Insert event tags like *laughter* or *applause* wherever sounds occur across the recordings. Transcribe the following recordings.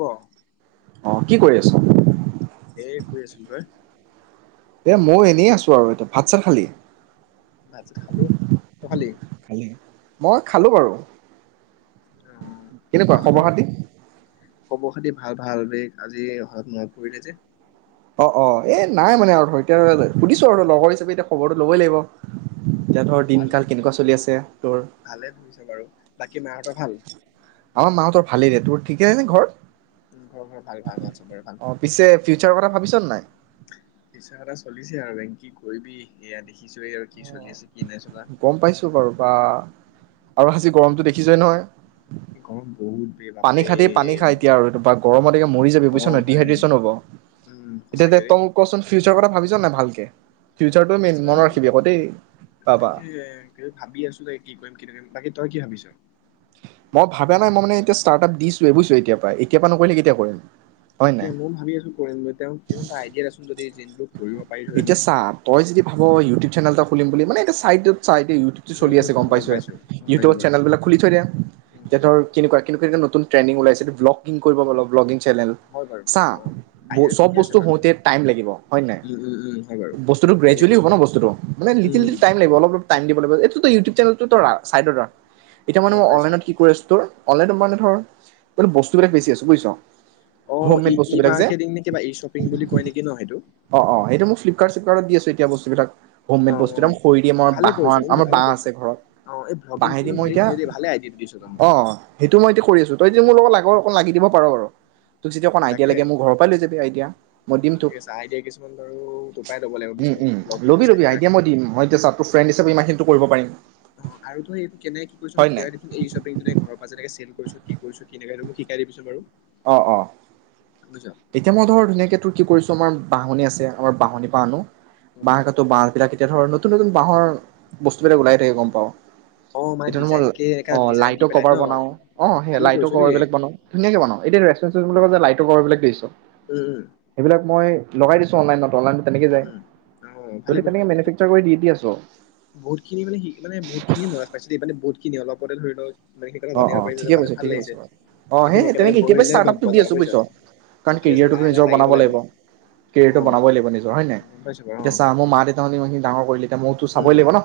কোৱা অহ কি কৰি আছা? এহ শুই আছিলো তই? এহ ময়ো এনেই আছো আৰু এতিয়া ভাত-চাত খালি? ভাত চাত খালো, তই খালি? খালি মই খালো বাৰু। আহ কেনেকুৱা খবৰ খাতি? বাকী ভাল ভাল বে' আজি মনত পৰিলে যে' অহ অহ এহ নাই মানে আৰু এতিয়া সুধিছো আৰু লগৰ হিচাপে এতিয়া খবৰটো ল'বই লাগিব এতিয়া উম ধৰ ভালে দিনকাল কেনেকুৱা চলি আছে তোৰ? ভালে চলিছে, বাৰু বাকী মাহঁতৰ ভাল? আমাৰ মাহঁতৰ ভালেই দে, তোৰ ঠিকে আছে নহ ঘৰ? উম ঘৰ ঘৰ ভাল ভাল চবৰে ভাল। ফিউচাৰ কথা ভাবিছ' নাই? ফিউছাৰৰ কথা চলিছে আৰু কি কৰিবি এয়া দেখিছয়ে আৰু কি চলি আছে কি নাই চলা গম পাইছো বাৰু বাহ আৰু আজি গৰমটো উম, দেখিছই নহয়। এই গৰম বহুত বে পানী বাপৰে খাতি পানী খা এতিয়া আৰু এই গৰমতেকে মৰি যাবি অ বুজিছ ন ভাই ডিহাইড্ৰেশ্যন হ'ব উম এতিয়া সঁচাকে ৰে তইমোক কচোন ফিউচাৰৰ কথা ভাবিছ নাই ভালকে। ফিউচাৰটোৱে মেইন মনত ৰাখিবি আকৌ দেই। বিছাৰি, বাবা তাকেই ভাবি আছো দেই কি কৰিম কি কৰিম তাকে তই কি ভাবিছই। মই ভাবা নাই মই মানে এতিয়া ষ্টার্টআপ দিছোৱে বুজিছ এতিয়াৰ পৰা এতিয়াৰ পা নকৰিলে কেতিয়া কৰিম। হয় তাকে নাই মই ভাবি আছো কৰিম বুলি তেওঁক এটা আইডিয়া দেচোন যদি যিনটোক ধৰিব পাৰি ধৰি এতিয়া ল। চা তই যদি ভাব ইউটিউব চেনেল এটা খুলিম বুলি মানে এটা চাইটোপ চাইড। ইউটিউত হুম চলি হুম আছে গম হুম পাইছৱে পাইছো গম ইউটিউব পাইছো বাৰু চেনেল এটা খুলি থৈ দে। উম এতিয়া হুম ধৰ কেনেকুৱা কি *unintelligible* নতুন ট্ৰেনডিঙ ওলাইছে ব্লকিং কৰিব ব্লগিং। চেলেল হয় বাৰু ছা অ আইডিয়াটো চব ঠিকে আছে বস্তু বাৰু উম হওতে টাইম লাগিব হয়নাই উম উম হয় বাৰু বস্তটো ঠিকে গ্ৰেজুৱেলি হব কৈছো ন বস্তুতো মানে লিট্ৰিলি উম টাইম লাগিব। এইটো টই ইউটিউব চেনেলটো চাইদত ৰাখ। এতিয়া মানে। গম পাইছো। মনত কি পৰি আছে তোৰ। হলে তোমালে ধৰ। বস্তুবিলাক বেছি আছো বুজিছ অ হোম ই মেড ই বস্তুবিলাক যে। মাৰ্কেটিং নে কিবা ই শ্বপিং বুলি কয় নেকি ন সেইটো অ অ সেইটো মোক ফ্লিপকাৰ্ট চিপকাৰ্ত ত দি আছে এতিয়া বস্তুবিলাক। হোম অ মেড অ। বস্তুবিলাক মই খৰি দি অ মই ভালে কৰিছ কিন্তু আমাৰ ভালে বাহ কৰিছ আছে। ঘৰত অ এই ভ্লগিং বহেদি কিনো মই পাৰি এতিয়া কিন্তু দেই ভালে আইডিয়াটো দিছ তই মোক। অ সেইটো মই এতিয়া কৰি আছো। তই যদি মোৰ লগত লাগ অকন লাগি দিব পাৰ বাৰু। তোক যেতিয়া অকণ আইডিয়া তাকে লাগে মোৰ ঘৰৰ পৰাই লৈ যাবি আইডিয়া মই দিম তোক। বাৰ চপাই লব লাগিব উম, উম, পিছত ৰাখিব। ইমানখিনিতো কৰিব পাৰিম। অ আৰু তো এইটো কেনে কি কৰি চোন হয় নাই? দিোন এই্ব ঘৰৰ পৰা যেনে কৈছ কি কৰিছ কি। সেইটো মোক শিকাই দিবি চোন বাৰু। অ অ। বুইছ এতিয়া মই ধৰ তাকে ধুনীয়াকে তোৰ কি কৰিছো। আমাৰ বাহনি আছে আমাৰ বাহনিৰ পৰা আনো। উম বাক ত বাহপিলাক। এতিয়া ধৰক নতুন, নতুন বাঁহৰ বস্তুবিলাক ওলাই থাকে গম পাওঁ। অ মানে এতিয়া মই ডিজাইন কে এনেকা অ ডিজাইন দি লাইটৰ পেলাই কভাৰ ন বনাও অ সেই ভালে লাইটৰ কৰিছ কভাৰ দেই বিলাক বনাও ধুনীয়াকে বনাও। এতিয়া ৰেষ্টুৰেন্ট লাইটৰ পোহৰ বিলাক দিছে। উম সেইবিলাক মই লগাই দিছো অনলাইত অনলাইন তেনেকে উম যায়, উম উম অ ভালে ‌তহতে কৰিছ তেনেকে মেনফেকাৰ কৰি দি দি আছ। বহুত খিনি মানে মানে বহুতখিনি ল'ৰা পাইছো এই মানে বহুতখিনি অলপতে ধৰি লওক ইমান খিনি কথা অহ জানিব অহ পাৰিছো যে ঠিকে মানে কৈছ ভাল ঠিকে কৈছ লাগিছে বাৰু, অহ এদিন সেই একেলগে তেনেকে এতিয় বহিলে ষ্টাৰ্ট গম আপটো পোৱা দি যাব আছো বুইছ বুজিছ কাৰণ ঠিকে আছে কেৰিয়াৰটোতো লাহে লাহে নিজৰ বনাব লাগিব, অ কেৰিয়াৰটো বনাবই লাগিব নিজৰ হয়নে? গম পাইছো বাৰু অ এতিয়া চাহ মোৰ মা দেউতাই মোক ইমানখিনি ডাঙৰ কৰিলে এতিয়া মইতো উম চাবই উম লাগিব নহ?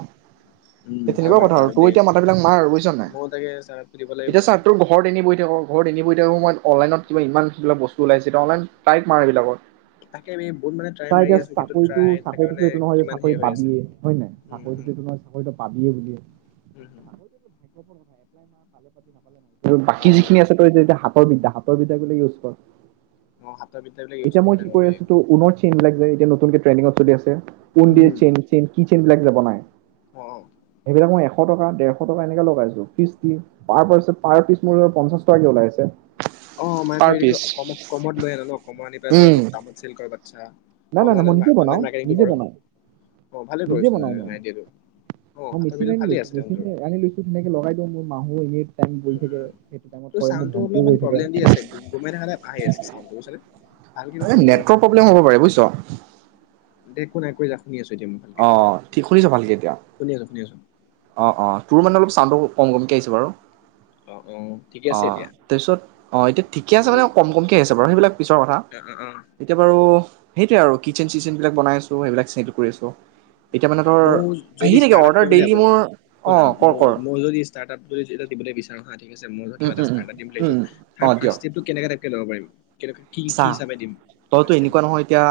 উম *unintelligible* হয় তেনেকুৱা বাৰু কথা আৰু কথাটো তোৰ দেই এতিয়া মাথা বিলাক মাৰ বুজিছ নাই ময়ো তাকে ছাৰক সুধিব লাগিব এতিয়া চাহ তোৰ ঘৰত এনে বহি ঘৰত এনিব থাকো মই অনলাইনত কা ইমানিবিলাক বস্তু ওাইছেতি অনলাইন টাইপ মাৰ এইবাকত তাকে আমি বহুত মানে ট্ৰাই তাই মাৰি এতিয়া আছো কিন্তু চাকৰিতটো ট্ৰাই তেনেকে মানে চাকৰিততো এইটো নহয় যে কিমান হেৰি চাকৰি হৈ আছে। পাবিয়ে হয় নে নাই উম হুম চাকৰিটোতো এইটো নহয় চাকৰিতো পাবি। যিয়ে বজিয়ে উম হম ক'ত হে পাই মালে পাতি নাপালেকে। আৰু অ বাকী যিখিনি আছে তই যেতিয়া সাপৰ বিদ্যা সাপৰ বিধা বোৰ ইউজ কৰ অ হাতৰ বিদ্যাবিলাক ইউজ এতিয়া কৰিব মই কি কৰি নাপাবি আছো তো উনৰ চেইন লাগি এতিয়া নতনকে ট্ৰনিঙত চলি আছো কোন উম দ হুম চেন চন কি চেনবিললোক যাব বনাই অ সেইবিলাক মই এ ছ টকা ডেৰশ টকা এনেকৈ লগায়ে ফিষ্ট তু পাৰ পাছ পাৰ পিচ মোৰ পঞ্চাশ টকাকে ওলাইছে অ মান তোৰি কমত লৈ আনো ন অকমত আনি পাই ধ উম দামত চিলকৰ বাচ্ছা নাই নাই নাই মই অনলাইনত মা নিজে অনলাইন বনাও মাৰ্কেটিংটো নিজে কৰ বনাও অ ভালে নিজে কৰিছ বনাও মই আইডিয়াটো অ মই হাতৰ মেচিন বিদ্যা আনি ভালেই লৈছো আছে দেখোন মেচিন তোৰ আনি লৈছো ধনেকে লগাই দিওঁ মোৰ মাহ এইত ম উম উম উম তোৰ চাউণ্ডটো ভন্টিও অলপমান গৈ থাকে প্ৰব্লেম দি আছে গোমাই থকা টাইপ আহি আছে চাউণ্ডটো বুজিছনে ভালকে কচোন অলপমান নেটৰ্ক প্ৰ্লেম হব পাৰে দে নাই কৈ যাক। শুনি আছোঁ এতিয়া মই ভালকৈ অ ঠিক শুনিছ ভালকে এতিয়া শুনি আছোঁ শুনি আছোঁ অ অ তোৰ মানে অলপ চানটো কম কমকে আহিছ বাৰু অ অ ঠিকে অ আছে এতিয়া তাৰপিছত অ এতিয়া ঠিকে আছে মানে উম কম কমকে আছে সেইবিলাক পিছৰ কথা অ অ অ এতিয়া বাৰু সেইটয়ে আৰু কিচেন চিচেন বিলাক বনাই আছো সেইবিলাক চ্ কৰি আছো। এতিয়া মানে তৰ আহি নেকি অৰ্ডাৰ ডেইলি মোৰ ক অ নাই ম কৰ কৰ ম যদি ষ্টাৰ্ আপ বুলি য যে দিবলৈ বিচাৰো হয়। ঠিকছে মই উম কিবা এটা উম উম ষ্টাৰটআপ কৰিল বুলি উম ভাবিছো অ ফাছ দিয়ক টেষ্টপটো কেনেকোবা টাইপ কে লব পাৰিম? কেনেকা কি কি চাহ হিচাপে দিম তইতো ফাৰ্ষ্ট এনেকুৱা ষ্টেপটো নহয় এতিয়া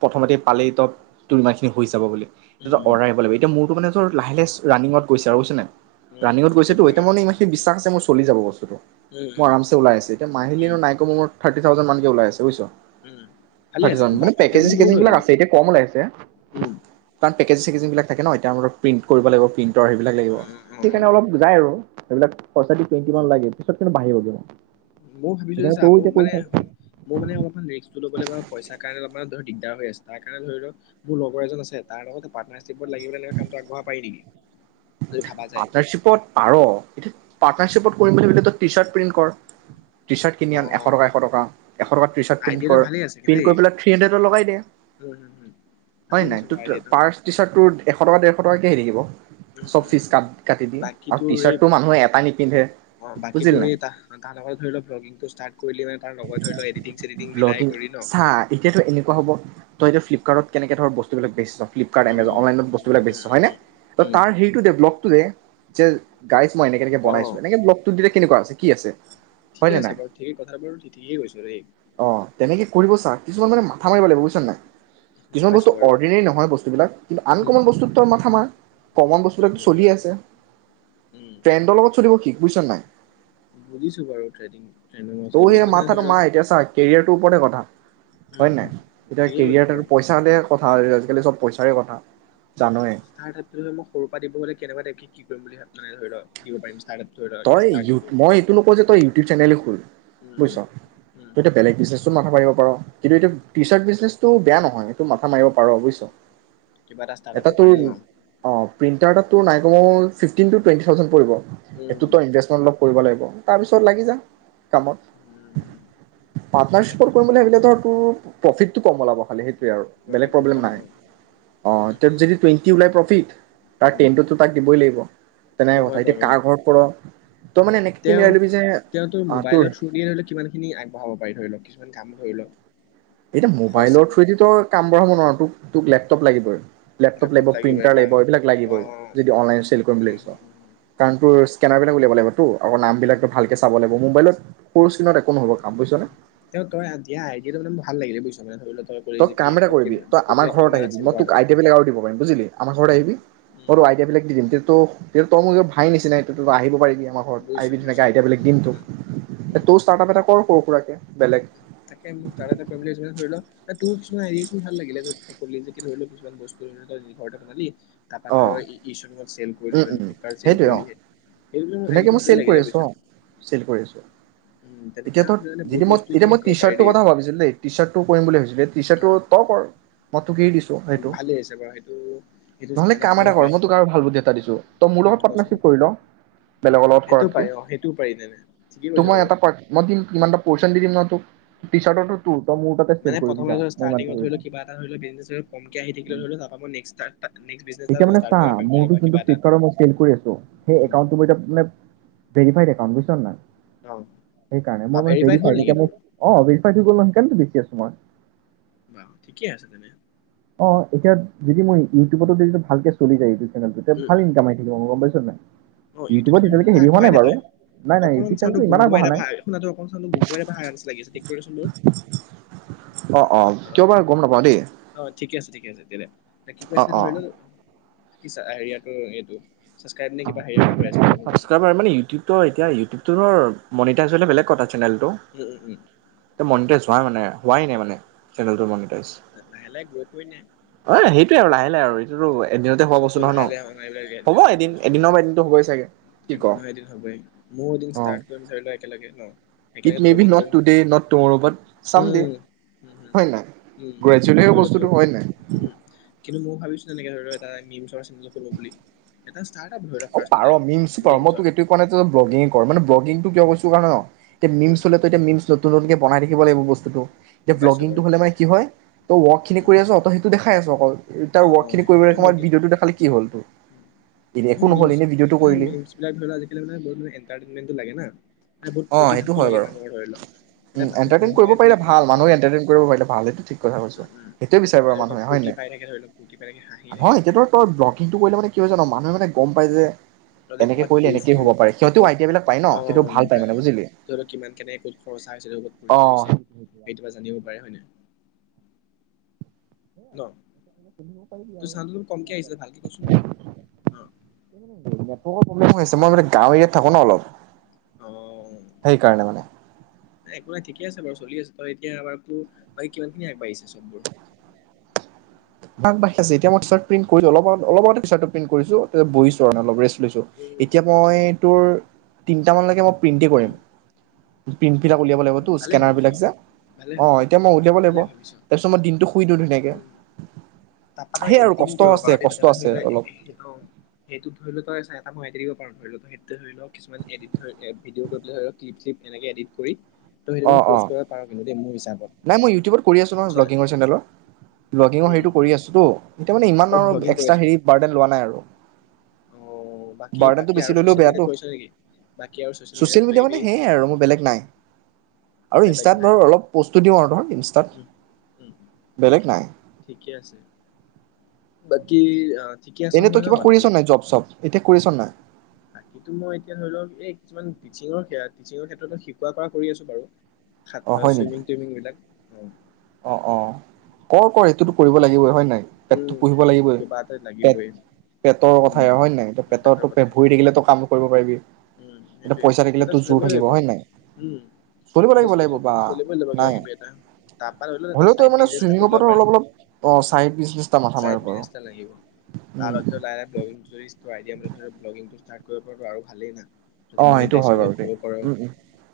প্ৰথমতে পালেই ত তুলমাখিনি হৈ যাব বুলি। এ উম অওৰা আহ লাগ এয়া মোৰতটো মানে লাহে লাহে ৰানিঙত গৈছে আৰু বুইছছে নাই? উম ৰাঙিগত ঠিকে গৈছে তো আছে এতিয়া বাৰু মান ইমানখি বিশ্বাস আছে মোৰ চলি যাব বস্তুটো। উম মোৰ উম আৰামছে ওলাই আছো এতিয়া মাহিলী উম নো নাইক মৰ থাৰি থাউজেন মান ওলাইছে বুইছ? উম ভালে আছে বা মানে থাৰ্টি পেকেজিং থাউজেণ্ড বহুত চেকেজিং হৈ বিলাক জানে আছে এতিয়া কম ওলাইছে। উম পেকেজীং চেকজিং বিলাক থাকে ন এতিয়া আমাৰ প্ৰিট কৰিব লাগিব প্ৰিট ৰ সেইবিলাক লাগিব অ অ অ সেইকাৰণে অলপ যায় আৰু এইবিলাক পচ টুৱণ্টিান লাগে পিত *unintelligible* মই ভাবিছো ছা মোৰ মানে মোৰ মানে অলপমান ৰিক্টো ল'ব পইচাৰ কাৰণ অলপ দিগদাৰ হৈ আছে তাৰণে ধৰি লও মোৰ লগৰ এজন আছে তাৰ লগতে পাটণাৰচিপ লাগিব কামটো আগবঢ় পাৰি নেকি? যদি ভাবা যায় পাৰ্টনাৰশ্বিপত পাৰ। পাৰ্টনাৰশ্বিপত কৰিম বুলি তই টি চাৰ্ট প্ৰিণ্ট কৰ। টি চাৰ্ট অ কিনি আন এশ টকা এশ টকা এশ টকা টি চাৰ্ট প্ৰিন্ট আইডিয়াটো কৰ ভালেই আছে কিন্তু প্ৰিন্ট দেই কৰি পেলাই থ্ৰী হাণ্ড্ৰেডত লগাই দিয়ে উম উম উম হয়ে ভালে নাই দিছে বাৰু ত আইডিয়াটো পাৰ্চ টি চাৰ্ট এশ টকা ডেৰশ কে থাকিব। উ চব উ ফিজ কাট কাটি দি বাকী আৰু তোৰ টি এই চাৰ্টটো মানুহে এটা নিপিন্ধে অ বাকী বুজিলি তৰ নাই এই তাৰ লগত ধৰি লও্লিংটো াৰ্ট কৰি ম ব্লং চাহ এতিয়াতো এনেকুৱা হ'ব তই যে ফিপকাৰ্ট কেনেকে ধৰ বস্তুবিলাক বেছ ফ্লিপকাৰ্ট এমেজন উম অনলাইন উম উম বস্তুবিলাক উম বেচিছ উম উম হয় ন? উম ত উম তাৰ হেৰিটো ডে ভ যে গাই মই এনেকে এনেকে অ বনাইছো এনেক ব্লকটো দিলে কেনেকুৱা আছে কি আছে। হয় ঠিকে নে আছে নাই বাৰু ঠিকেই কথা বোৰো ঠিক। ঠিকে কৈছ দেই। অ তেনেকে কিছুমান মানে মাথা মাৰিব লাগিব বুজিছ ন নাই। গম কিছুমান পাইছো বস্তু বাৰু অৰ্ডিনেৰি নহয় বস্তুবিলাক কিন্তু উম আনকমন বস্তুত তই মাথামাৰ। কমন উম বস্তুবিলাকটো উম চলি উম আছে ট্ৰেণ্ডৰ লগত চলিব শিক। বুইচন নাই। বুজিছো বাৰু ট্ৰেডিং। ট্ৰেইনিঙৰ তৌ চলিবলৈ সেই কিন্তু মানে মাথাটো ধৰি ল মাৰ এতিয়া চা কেৰিয়াৰটোৰ ওপৰতে কথা। উম হয় নাই? উম এতিয়া ঠিকেই কৈছো কেৰিয়াৰত বাৰু আৰু পইচা হলে, কথা আজিকালি চব পইচাৰে কথা। জানয়ে *unintelligible* *unintelligible* তই, ষ্টাৰ্টিংটো মই এইটো নকওঁ যে তই ইউটিউব চেনেলো খোল উম বুজিছ, উম তই এতিয়া বেলেগ বিজনেছ টো মাথা মাৰিব, কিন্তু এইটো টি-চাৰ্ত বিজনেছটোও বেয়া নহয় এইটো মাথা মাৰিব পাৰ বুজিছ? কিবা এটা স্তাৰ্তাপৰ কাৰণে ন', প্ৰিনটাৰটোত তোৰ নাই কমেও ফিফটিন -টু -টুৱেনটি -থাউজেন পৰিব। এইটোতোত উম তই ইনভেষ্টমেণ্ট অলপ কৰিব লাগিব। তাৰ পিছত লাগি যা। কামত উম পাৰ্টনাৰশ্বিপত বাকী কৰিম বুলি ভাবিলে ধৰ তোৰ, প্ৰফিটতো কম ওলাব খালি সেইটো, বেলেগ প্ৰফিটটো প্ৰব্লেম কম ন নাই অহ', উম উম যদি টুৱেন্টি ওলাই প্ৰফিট তাৰ উম টেনতোটো তাক দিবই লাগিব সেইটো তেনেকে হয় কথা এতিয়া বাৰু কাৰ ঘৰত তই মানে এনেকে কি মিলাই তেওঁ লবি যে তেওঁ তোৰ মোবাইলৰ থ্ৰু দিয়ে ধৰি ল কিমান খিনি আগবঢ়াব পাৰিব। ধৰি লওক কিছুমান কাম ধৰি লও। এতিয়া মোবাইলৰ থ্ৰুয়েদি তই কাম বঢ়াব নোৱাৰোঁ তোক তোক লেপটপ লাগিবই। লেপটপ লাগিব লাগিবই প্ৰিণ্টাৰ কাৰণ লাগিব এইবিলাক অ লাগিবই যদি উম অনলাইনত চেল কৰিম বুলি ভাবিছ, উম উম কাৰণ তোৰ কেনেৰা বেংকত উলিয়াব লাগিব। তোৰ আকৌ নাম উম উম বিলাকযে ভালকে উম চাব লাগিব মোবাইলত সৰু চিনত একো নহব। কাম বুজিছনে তেওঁ তই দিয়া আইডিয়া তো মানে, ভালাগিলে বুইছ নাই ধৰি ল', তই কাম এটা কৰিবি। তই আমাৰ ঘৰত আহিবি, চেল মই কৰাটো তোক আইডিয়াবিলাক আৰু দিব পাৰিম বুজিলি, আমাৰ ঘৰত উম, আহিবি। মই উম, তোক, আইডিয়াবিলাক দি দিম। তক তই মোৰ নিজৰ ভাই নিচিনাইটো আহিব পাৰি। আমাৰ ঘৰত বুজিছো আহিবি ধুনীয়াকে বুজিছো। আয়দিয়া বিলাক উম, উম, দিমটোক। উম, তও ষ্টাৰপ এটা কৰ সৰু সুৰাকে। বেলেগ তাকইটো তাৰ এটা ফেমিলি হৈছে ধৰি ল ', তোৰ কিছুমান আইদিয়াচোন ভাল লাগিলে যে তই, কলি যে ধৰি লও কিছুমান বস্তু ল তই ঘৰত এ ', বনালি। তাৰপা অ ধৰ এশু ৰুমত চেল কৰিলি উম', ধৰি ল উম। ফ্লিপকাৰ্ট চেল সেইটোৱে অ, কৰিলি সেই- সেইবিলাক মোৰ ধুনীয়াকে আইডিয়াটো মই ভালে চেল কৰি লাগিলে আছো বুজিছ। অ, ' চেল কৰি আছো। উম, তেনেকে এতিয়াতো মানে যদি বহুত মই, বস্তু এতিয়া তেনেকে মই শিকাব টি- পাৰি চাৰ্টটোৰ দেই। কথা ভাবিছিলো দেই, টি -চাৰ্টটো কৰিম বুলি ভাবিছিলো। টি- চাৰ্টটো উম, তই কৰ। তোকেই দিছো সেইটো ভালে হৈছে বাৰু সেইটো সেইটো নহলে ষ্টাৰ্ট আপ কাম এটা কৰিব কৰ, পাৰি। মই তোক আৰু ভাল বুদ্ধি, দিছো। তই মোৰ উম, লগত কচোন পাৰ্টনাৰশিপ কৰি'ল? বেলেগৰ লগত সেইটোও কৰাতকে। পাৰি অ' সেইটোও পাৰি তেনে ঠিকেই ত', কৈছ মই বাৰু। এটা মই দিম কিমানটা পৰ্চন দি দিম ন, তোক টি - চাৰ্টৰতটো তোৰ। তই মোৰ তাতে চেল মানে কৰিবি প্ৰথম যা দিনৰ মই ইমানটো ষ্টাৰটিনং কৰি ধৰি ল দিম কিবা এটা ধৰি ল', কমকে আহি থাকিলে ধৰি ল', তাপা মই নেস্ক বিজনেজ এটা এতিয়া মানে চা ষ্টাৰ্ট কৰিব পাৰিম ধৰি ল মোৰতো বা যোনটো কিবা এটা ফ্লিপকাৰ্টত মই চেল কৰি আছো। সেই উম, একাউণ্ট টো মানে, ভেৰিফাইড একাউনট, বুজিছ নাই। অ' সেইকাৰণে বা মই মানে ভেৰিফাইড হ'ল *unintelligible* নেকি এতিয়া মই তোৰ? অঁ ভেৰিফাইড হৈ গ'ল ন *unintelligible* দেখি আছো মই। বাৰু ঠিকে আছে তেনে অঁ, এতিয়া যদি মই ইউটিউবতো যদিটো ভালকে চলি যায় এইটো *unintelligible* ভাল ইনকাম আহি থাকিব মোৰ গম *unintelligible* অঁ ইউটিউব ইউটিউবত এতিয়ালৈকে চেনেলটো হেৰি হোৱা আগবঢ়াই নাই নে বাৰু তই, নাই নাই অকনমান ইউটিউব চাওন টো চেনেলটো গুম ইমান গমাই আগবঢ়া নাই টাইপৰ আহা তোৰ চাওক টো গুমগমাই আহা টাইপৰ লাগিছে ঠিক কৰি দেচোন অ', অ কিয় বা, গম নাপাও দেই। অ' অ' ঠিকে আছে, ঠিকে আছে তেতিয়া হ'লে, কি কৈ অ আছিলি অ ধৰি ল কিছা হেৰিয়াতো এইটো। ছাবস্ক্ৰাইব নে কিবা হেৰিয়াৰ কথা কৈ আছিলি তই মোক আকৌ ছাবচকাইবাৰ, মানে ইউটিউব এতিয়া ইউটিউবটো মনিতাইচ হ'লে বেলেগ কথা চেনেলটো, উম, উম, এই মনিটাইচ *unintelligible* মানে হোৱাই নাই মানে চেনেলটো মানে। লাহে লাহে গ্ৰ' কৰি নে *unintelligible* আৰু লাহ লাহে আৰু এইটোটো এদিনতে হোৱা বস্তু চবতো নহয় ন, লাহে লাহে অনা হ'ব এইবিলাক এদিন। এদিনৰ পৰা *unintelligible* এদিনতো হ'বই চাগে কি ক এদিন নহয় এদিন হবই, মইও এদিন অ ষ্টাৰট কৰিম ধৰি লোৱা একেলগে ন। ইট একেলগে মে বি ভ্লগিং নট কৰিম today not tomorrow but চাম দে, উম উম হম হয় উম কিন্তু নাই *unintelligible* ধৰি লোৱা বস্তুটো তোৰ হয় নাই। উম উম। *unintelligible* *unintelligible* এটা ষ্টাৰ্টআপ ধৰি লোৱা অঁ, ফাৰ্ষ্টতে পাৰ মিমছ পাৰ মই মিমচৰ তোক এইটো কোৱা নাই যে তই ব্লগিং কৰ মানে ব্লগিংটো কিয় কৰিছো কাৰণে ন এ মিমছ উম হ'লে তই এতিয়া নতুন নতুনকে উম, বনাই থাকিব লাগিব বস্তু গম *unintelligible* পাইছো ভ্লগিং বাৰু টো হলে মানে কি হয়, তই ৱৰ্ক খিনি উম কৰি উম। আছ তই সেইটো দেখা খাই আছোঁ অকল। তাৰ অ ৱৰ্ক খিনি কৰিব সেইটো লগীয়া হয় সময়ত কিন্তু ভিডিঅটো দেখালে কি হ'ল, এ মিমছ মানে মিমছবিলাক ধৰিলোৱা আজিকালি মানে বহুত এণ্টাৰতেইন্মেন্ত লাগে না। মানে বহুত অঁ ফূৰ্তি সেইটো ভাৱটো হয় লাগে বাৰু মানুহৰ ধৰি লওক এটা উম মানুহ এণ্টাৰটেইন কৰিব হহুৱাই থলে পাৰিলে মানে ভাল, অ মানুহ এণ্টাৰটেইন কৰিব পাৰিলে ভাল সেইটো ঠিক কথা দেখা পাইছোঁ উম উম হেইটো বিচাৰিব ধৰি লওক মানুহে ফূৰ্তি হয়নে। পাই থাকে ধৰি লওক ফূৰ্তি পাই থাকে হাঁহি থাকে হয়', এতিয়া টো তৰ ব্লকিংটো কৰিলে মানে কি হয় জান? মানুহে মানে গম পাই যে। তই যে এনেকে ক'ৰবাত কৰিলে এনেকেই পৰিছো হব পাৰে সিহঁতে আইডিয়া বিলাক পায় ন। সেইটো ভাল পায় মানে বুজিলি তোক কিমান কেনে ক'ত খৰচা হৈছে ক'ত অ ফব গৈছে সেইটো বা জানিব পাৰে হয় নে? ন', পিন্ধিব পাৰিবি তোৰ আৰু। চাউণ্ডটো অলপ কমকে *unintelligible* আহিছিলে ভালকে মোৰ কচোন বাৰু প্ৰব্লেম হয় অ আছে। মই মানে গাঁও এৰিয়াত থাকো ন অলপ। অহ সেইকাৰণে মানে ', একো নাই ঠিকে আছে বাৰু। চলি আছে তই এতিয়া আমাৰতো বাকী কিমান খিনি আগবাঢ়িছে চববোৰৰ? আগবাঢ়িছে এতিয়াই মই টি ছাৰ্ট প্ৰিণ্ট কৰিলোঁ অলপ আগ -অলপ আগতে প্ৰিণ্ট কৰিছোঁ এতিয়া বহিছোঁ অলপ ৰেষ্ট লৈছোঁ। উম এতিয়া মই তোৰ তিনিটা মানলেকে ম প্ৰিণ্টে কৰিম। উম প্ৰিণ্টবিলাক উলিয়াব উম লাগিবতো ভালে ভাবিছ স্কেনাৰবিলাক যে ভালে অহ', ভাবি এতিয়া মই উলিয়াব ভালে লাগিব। তাৰপিছত মই দিনটো শুই দিওঁ ধুনীয়াকৈ। তাপা তই এডিতিংউ কৰিব পাৰ দেই কষ্ট তাে ধৰি আছে ল অলপ অহ', সেইটোত ধৰি ল তই চাই তাক, মাতি দিব পাৰ, ধৰি ল তো সেইটো ধৰি লক কিছুমান এডিত ধৰি ভিডিঅ' পেল ধ লক ক্লিপ্লি এনেক এডিট কৰি ত', সেইটো অ কিন্তু অ পষ্ট কৰিব পাৰ দে মোৰ হিচাপ নাই মই ইউটিউবত কৰি আছোঁ নহয় ব্লগিঙৰ চেনেলত, ব্লগিঙৰ উম হেৰিটো কৰি আছোতো এতিয়া মানে ইমান মই আৰু ভ্লগিং কৰি এক্সট্ৰা আছো হেৰি বাৰ্ডেন লোৱা নাই আৰু। অ বাকী বাৰ্ডনটো বাকী বেছি আৰু ললেও ছচিয়েল বেয়াতটো, মিডিয়াত কৰিছ নেকি বাকী আৰু মিডিয়াত ছচিয়েল কিবা মিডিয়া কিবি মানে সেয়াই আৰু মোৰ বেলেগ নাই আৰু বেলেগ ইনষ্টাত নাই ধৰ অলপ অৰ্ধন। ইনষ্টাত, উম উম বেলেগ নাই। ঠিকে আছে। বাকি, অহ ', এনেই তই কিবা কৰিছ নাই, জব-চব? এতিয়া কৰিছ নাই? বাকীটো মই এতিয়া ধৰি লওক, এই কিছুমান টিচিঙৰ-টিচিঙৰ ক্ষেত্ৰত শিকোৱা কৰা কৰি আছো বাৰু। শাত, চুইমিং-টুইমিং বিলাক। উম',। অহ', -অহ', কৰ-কৰ সেইটোতো কৰিব লাগিবই হয় নে নাই? পেটটো উম, পুহিব লাগিবই, কিবা এটা লাগিবই পেট-পেটৰ উম। কথাই হয় নে নাই অ', পেটৰ পেটৰটো কথা ভৰি থাকিলেতটো কাম কৰিব পাৰিবি। উম', এতিয়া সেইটোৱে পইচা কিবা থাকিলে এটা তোৰ জোৰ চলিবই থাকিব লাগিব হয় নাই? উম', চলিব এহ, লাগিব লাগিব বা চলিব-চলিবই লাগিব নাই কিবা-কিবি এটা। তাৰ পৰা ধৰিল হ'লেও তই চাইদ মানে বিছনেচ এটা চুইমিঙৰ পৰা খোলিলব পাৰি, অলপ অলপ অ' চাইড বিজনেছ এটা মাথা মাৰিব চাইদ পাৰ। বিছনেচ এটা লাগিব, তাৰ উম, লগত ধৰ লাহে লাহে ব্লগিঙটো যদি আইডিয়া মতে ব্লগিঙটো ষ্টাৰ্ট কৰিব পাৰটো আৰু ভালেই না। যদি অ, সেইটো মনিটাইজ হয় হৈ বাৰু দেই গ্ৰ' কৰ উম', উম,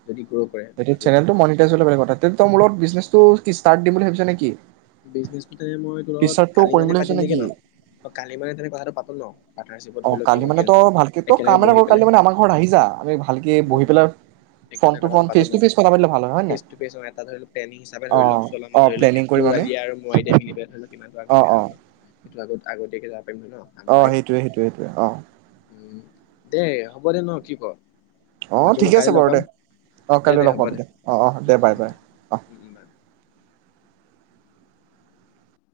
যদি গ্ৰ' কৰে এতিয়া আৰু চেনেলটো মনিটাইজ হলে বেলেগ কথা তে তই মোৰ লগত বিজনেছটো কি ষ্টাৰ্ট দিম বুলি ভাবিছ নে কি? বিজনেছ টোতে ময় তোৰ লগত কালি কৰিম মানে বুলি ভাবিছ পাতিম নেকি ন কালি মানে তেনে কথাটো পাটো ন। পাৰ্টনাৰশ্বিপত অ', ধৰি লও কি কিলি হয় মানে কি নহয়। ভালকে, তই একেলগে কাম এটা বহি কৰ তই কালি পেলাই মানে আমাৰ ঘৰ আহিজা আমি ভালকে উম, বহিপেলাই ফ্ৰণ্ট একেলগে টু কথাটো ফ্ৰণ্ট, পাতো ফেছ ন? টু ফেছ কথাতো পাতিলে ভাল হয়, হয় নে ফেচ নাই? টু ফেচ অ এটা ধৰি লওক প্লেনিং হিচাপে ধৰি লও চল আমাৰ অ', ধৰি পে লওক তোৰ আইদিয়া আৰু মোৰ আইদিয় মিল পেলাই ধৰি লক কিমান অ আগবঢ়ে অ ধৰি লক সেইটো আগত আগতিয়াকে যাম অ, সেইটয়ে-সেইটোয়ে-সেইটয়ে অ',। উম দে হ'ব দে ন কি ক? অ', বাকী বোলো ঠিকে আছে কাইলৈ লগ বাৰু পাম দে অ, কাইলৈ লগ পাম দে অ, অ দে উম বাই উম বাই অ। উম উম